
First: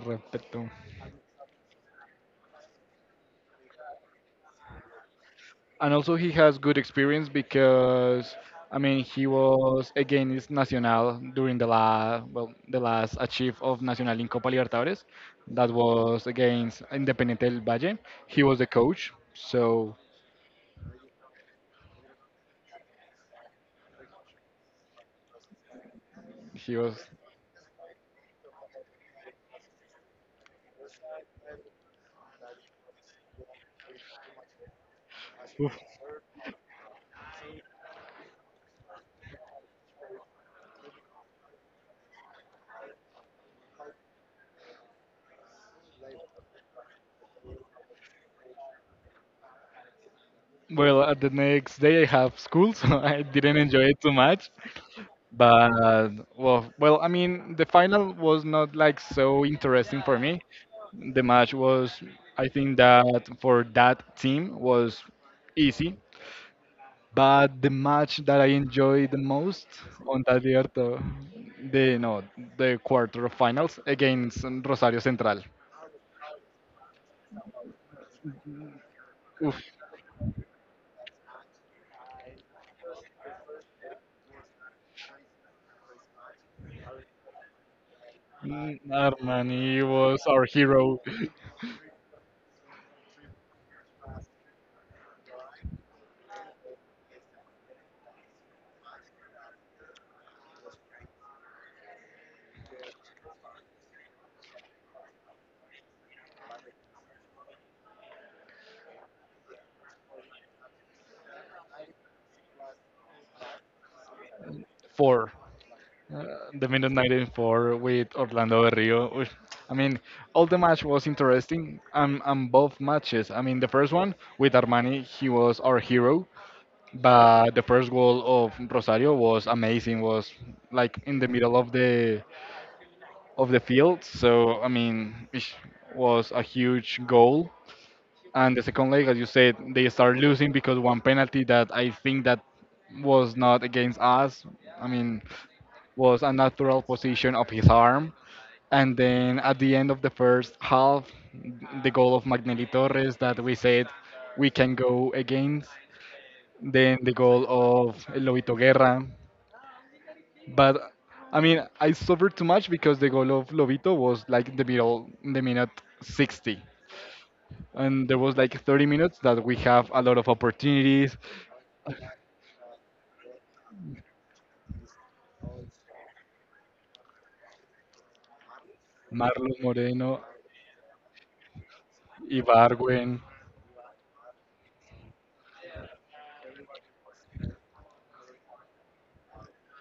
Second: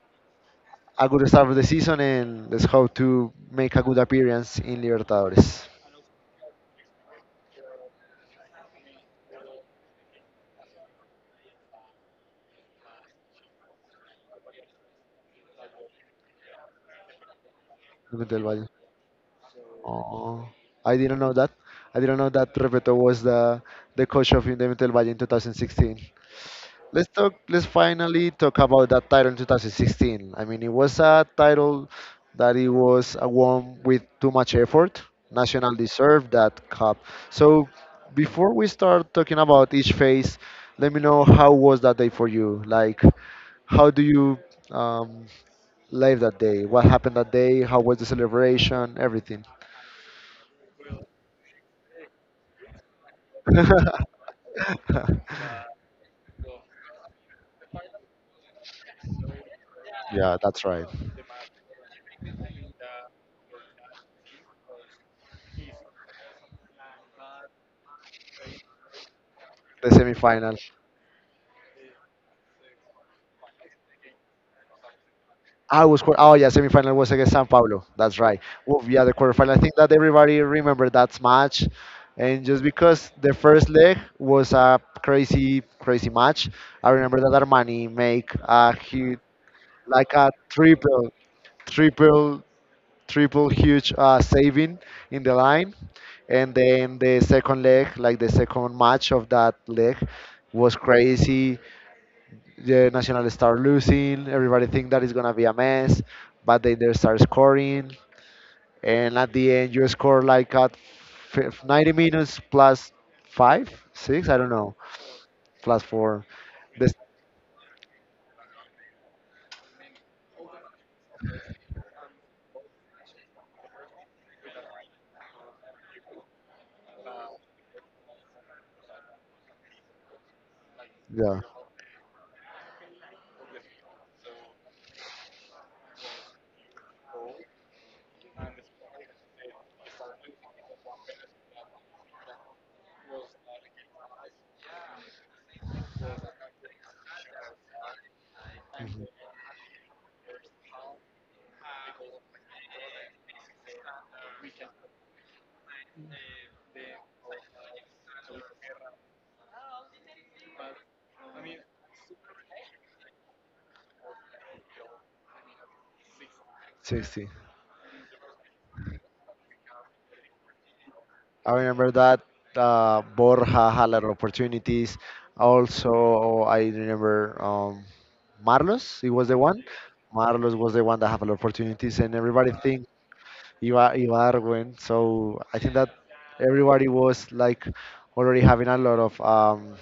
[SPEAKER 1] Repeto.
[SPEAKER 2] a good start of the season and let's hope to make a good appearance in Libertadores.
[SPEAKER 1] And also he has good experience because I mean he was against Nacional during the last achieve of Nacional in Copa Libertadores that was against Independiente del Valle.
[SPEAKER 2] Look at Del
[SPEAKER 1] He was the
[SPEAKER 2] Valle.
[SPEAKER 1] coach, so
[SPEAKER 2] Oh, I didn't know that. I didn't know that Repeto was the coach of Independiente Del Valle in 2016.
[SPEAKER 1] he was.
[SPEAKER 2] Let's talk. Let's finally talk about that title in 2016. I mean, it was a title that it was won with too much effort. National deserved that cup. So, before we start talking about each phase, let me know how was that day for you. Like, how do you um, live that day? What happened that day? How was the celebration? Everything.
[SPEAKER 1] Well, at the next day I have school so I didn't enjoy it too much. But well I mean the final was not like so interesting for
[SPEAKER 2] Yeah,
[SPEAKER 1] me.
[SPEAKER 2] that's right.
[SPEAKER 1] The match was I think that for that team was easy. But the match that I enjoyed the most
[SPEAKER 2] The
[SPEAKER 1] on that
[SPEAKER 2] semifinal.
[SPEAKER 1] year, though, the no, the quarterfinals against Rosario Central.
[SPEAKER 2] Oh yeah, semifinal was against San Pablo. That's right. Well, yeah, the quarterfinal. I
[SPEAKER 1] Oof,
[SPEAKER 2] think that everybody remember that match, and just because the first leg was a crazy match, I remember that Armani make a he
[SPEAKER 1] Armani
[SPEAKER 2] like
[SPEAKER 1] was
[SPEAKER 2] a
[SPEAKER 1] our hero
[SPEAKER 2] triple, triple triple huge saving in the line. And then the second leg, like the second match of that leg, was crazy. The National start losing. Everybody think that it's gonna be a mess, but they start scoring. And at the end, you score like at 90 minutes plus five, six, I don't know,
[SPEAKER 1] for
[SPEAKER 2] plus four.
[SPEAKER 1] the minute
[SPEAKER 2] This,
[SPEAKER 1] 94 with Orlando Berrio. Oof. I mean, all the match was interesting. And both matches. I mean, the first one with Armani, he was our hero. But the first goal of Rosario was amazing. Was like in the
[SPEAKER 2] yeah,
[SPEAKER 1] middle of the field. So I mean, it was a huge goal. And the second leg, as you said, they start losing because one penalty that I think that was not against us. I mean, was a natural position of his arm. And then at the end of the first half, the goal of Magnelli Torres that we said we can go against. Then the goal of Lobito Guerra but I mean, I suffered too much because the goal of Lobito was like the middle, the minute 60,
[SPEAKER 2] 60.
[SPEAKER 1] and there was like 30 minutes that we have a lot of opportunities.
[SPEAKER 2] I remember that Borja had a lot of opportunities. Also, I remember Marlos. He was the
[SPEAKER 1] Marlos
[SPEAKER 2] one.
[SPEAKER 1] Moreno,
[SPEAKER 2] Marlos was the one that had a lot of opportunities, and everybody think
[SPEAKER 1] Ibargüen,
[SPEAKER 2] Ibarwen. So I think that everybody was like already having a lot of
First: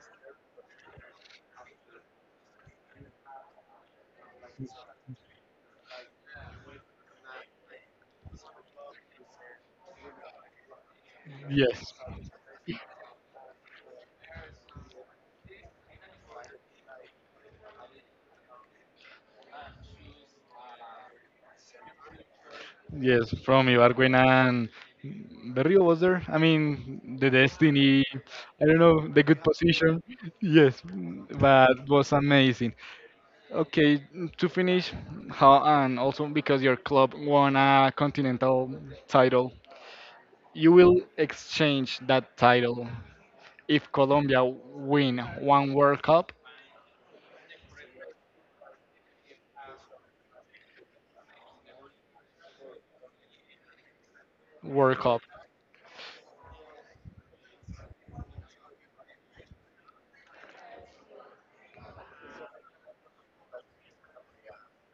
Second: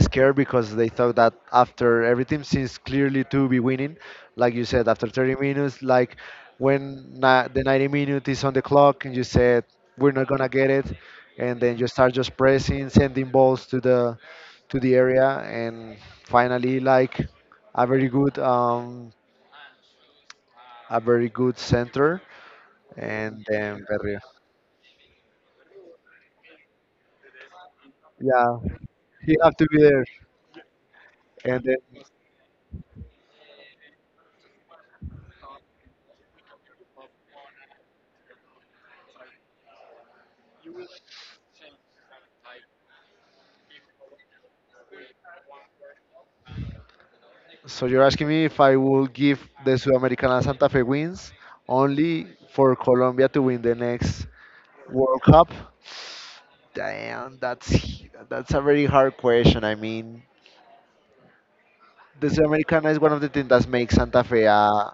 [SPEAKER 2] scared because they thought that after everything seems clearly to be winning, like you said, after 30 minutes, like the 90 minute is on the clock and you said we're not gonna get it, and then you
[SPEAKER 1] yes,
[SPEAKER 2] start just pressing, sending balls to the area, and finally like a very good um a very good center,
[SPEAKER 1] yes,
[SPEAKER 2] and
[SPEAKER 1] from
[SPEAKER 2] then
[SPEAKER 1] Ibargüen
[SPEAKER 2] Berrio.
[SPEAKER 1] and Berrio was there. I mean, the destiny,
[SPEAKER 2] Yeah,
[SPEAKER 1] I don't know, the
[SPEAKER 2] he
[SPEAKER 1] good
[SPEAKER 2] have to be
[SPEAKER 1] position,
[SPEAKER 2] there,
[SPEAKER 1] yes,
[SPEAKER 2] and then
[SPEAKER 1] but was amazing. Okay, to finish, how and also because your club won a continental title, you will exchange that title if Colombia win one World Cup,
[SPEAKER 2] So you're asking me if I will give the Sudamericana Santa Fe wins only for Colombia to win the next
[SPEAKER 1] World Cup
[SPEAKER 2] World Cup? Damn, that's a very hard question. I mean, the Sudamericana is one of the things that makes Santa Fe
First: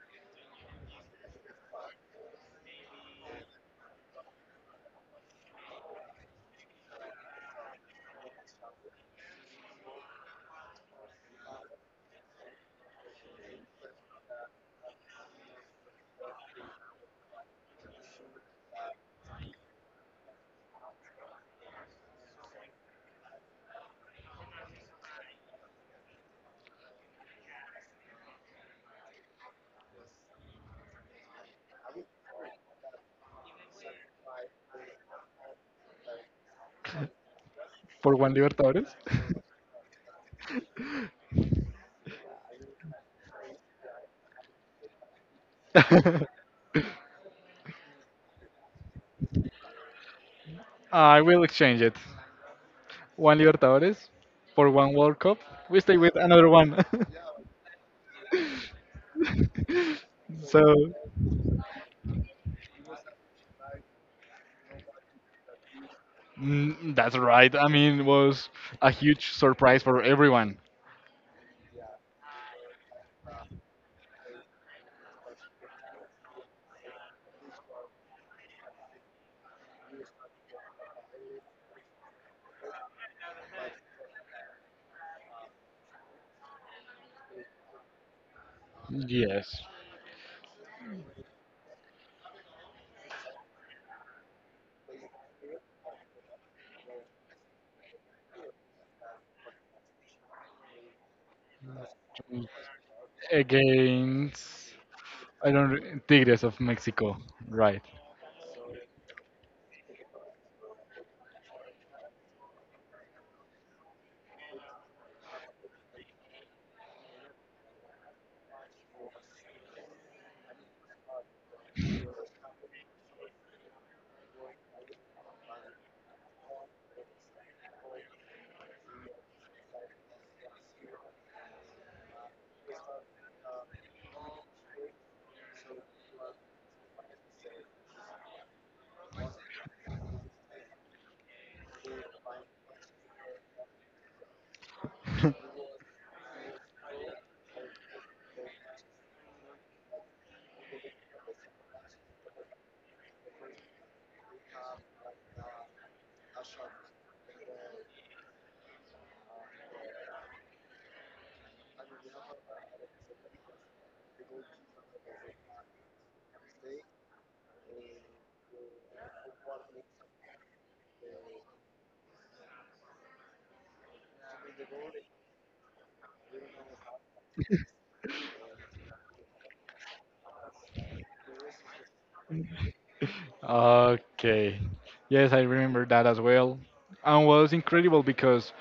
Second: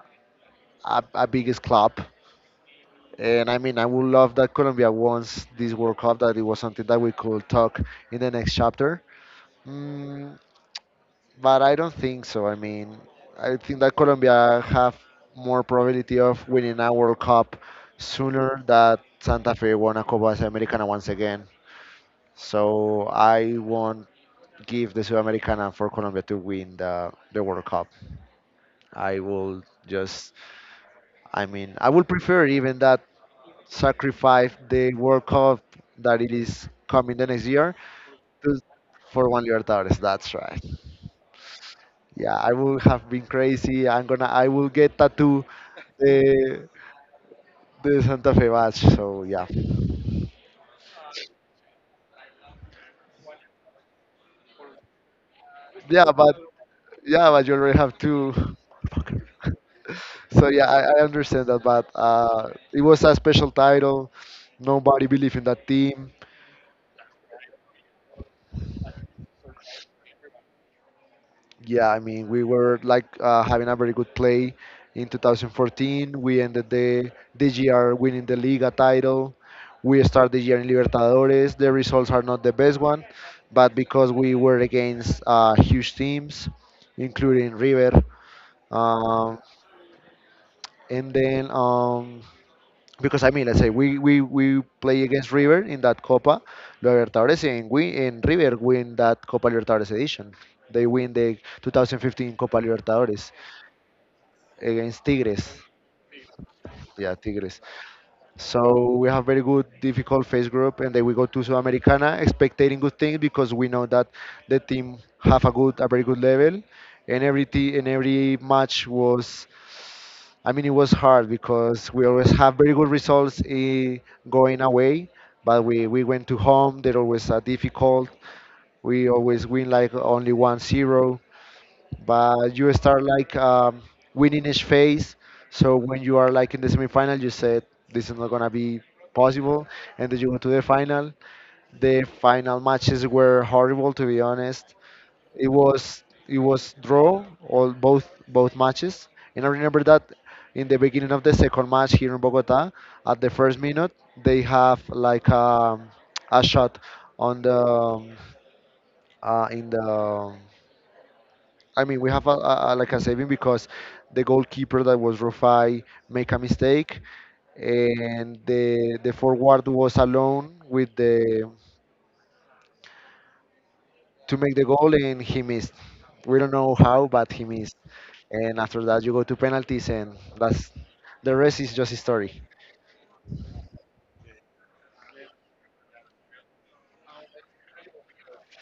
[SPEAKER 2] a biggest club. And I mean, I would love that Colombia wants this World Cup, that it was something that we could talk in the next chapter. Mm, but I don't think so. I mean, I think that Colombia have more probability of winning a World Cup sooner that Santa Fe won a Copa Sudamericana once again. So I won't give the Sudamericana for Colombia to win the World Cup. I will just, I mean, I would prefer even that sacrifice the World Cup that it is coming the next year
[SPEAKER 1] for one
[SPEAKER 2] to,
[SPEAKER 1] Libertadores.
[SPEAKER 2] for one Libertadores. That's right. Yeah, I would have been crazy. I will get tattoo the the Santa Fe badge. So yeah,
[SPEAKER 1] I will exchange it. One Libertadores for one World Cup. We stay
[SPEAKER 2] yeah,
[SPEAKER 1] with
[SPEAKER 2] but
[SPEAKER 1] another one.
[SPEAKER 2] yeah, but you already have two. So
[SPEAKER 1] so
[SPEAKER 2] yeah, I understand that, but it was a special title. Nobody believed in that team.
[SPEAKER 1] mm, that's right. I mean, it was a huge surprise for everyone.
[SPEAKER 2] Yeah, I mean, we were like having a very good play in 2014. We ended the year winning the Liga title. We start the year in Libertadores. The results are not the best one, but because we were against huge teams, including River, um,
[SPEAKER 1] Yes.
[SPEAKER 2] and then because I mean, let's say we play against River in that Copa Libertadores, and we and River win that Copa Libertadores edition. They win the 2015 Copa Libertadores.
[SPEAKER 1] Against
[SPEAKER 2] Against Tigres.
[SPEAKER 1] I don't re- Tigres of
[SPEAKER 2] Yeah,
[SPEAKER 1] Mexico,
[SPEAKER 2] Tigres.
[SPEAKER 1] right?
[SPEAKER 2] So we have very good, difficult phase group, and then we go to Sudamericana, expecting good things because we know that the team have a very good level, and every match was. I mean, it was hard because we always have very good results going away, but we went to home. They're always difficult. We always win like only 1-0. But you start like winning each phase. So when you are like in the semifinal, you said this is not gonna be possible, and then you went to the final. The final matches were horrible, to be honest. It was draw all both matches, and I remember that in the beginning of the second match here in Bogota, at the first minute, they have like a shot on the in the we have like a saving because the goalkeeper that was Rufai make a mistake, and the forward was alone with the to make the goal, and he missed. We don't know how, but he missed. And after that, you go to penalties, and that's the rest is just history.
[SPEAKER 1] Okay. Yes, I remember that as well. And was incredible because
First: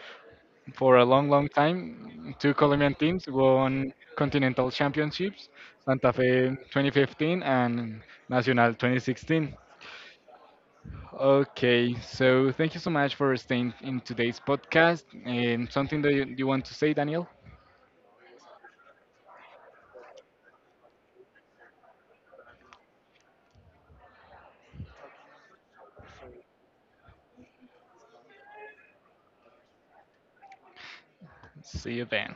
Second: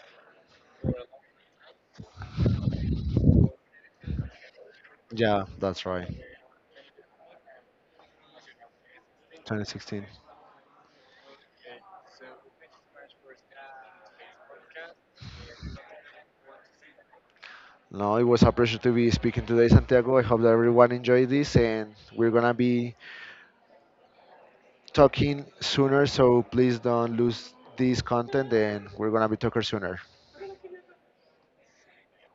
[SPEAKER 1] for a long, long time, two Colombian teams won continental
[SPEAKER 2] Yeah,
[SPEAKER 1] championships,
[SPEAKER 2] that's right.
[SPEAKER 1] Santa Fe 2015 and Nacional 2016.
[SPEAKER 2] 2016.
[SPEAKER 1] Okay, so thank you so much for staying in today's podcast. And something that you want to say, Daniel?
[SPEAKER 2] No, it was a pleasure to be speaking today, Santiago. I hope that everyone enjoyed this, and we're gonna be talking sooner, so please don't lose this content, and we're gonna be talking sooner.
[SPEAKER 1] See you then.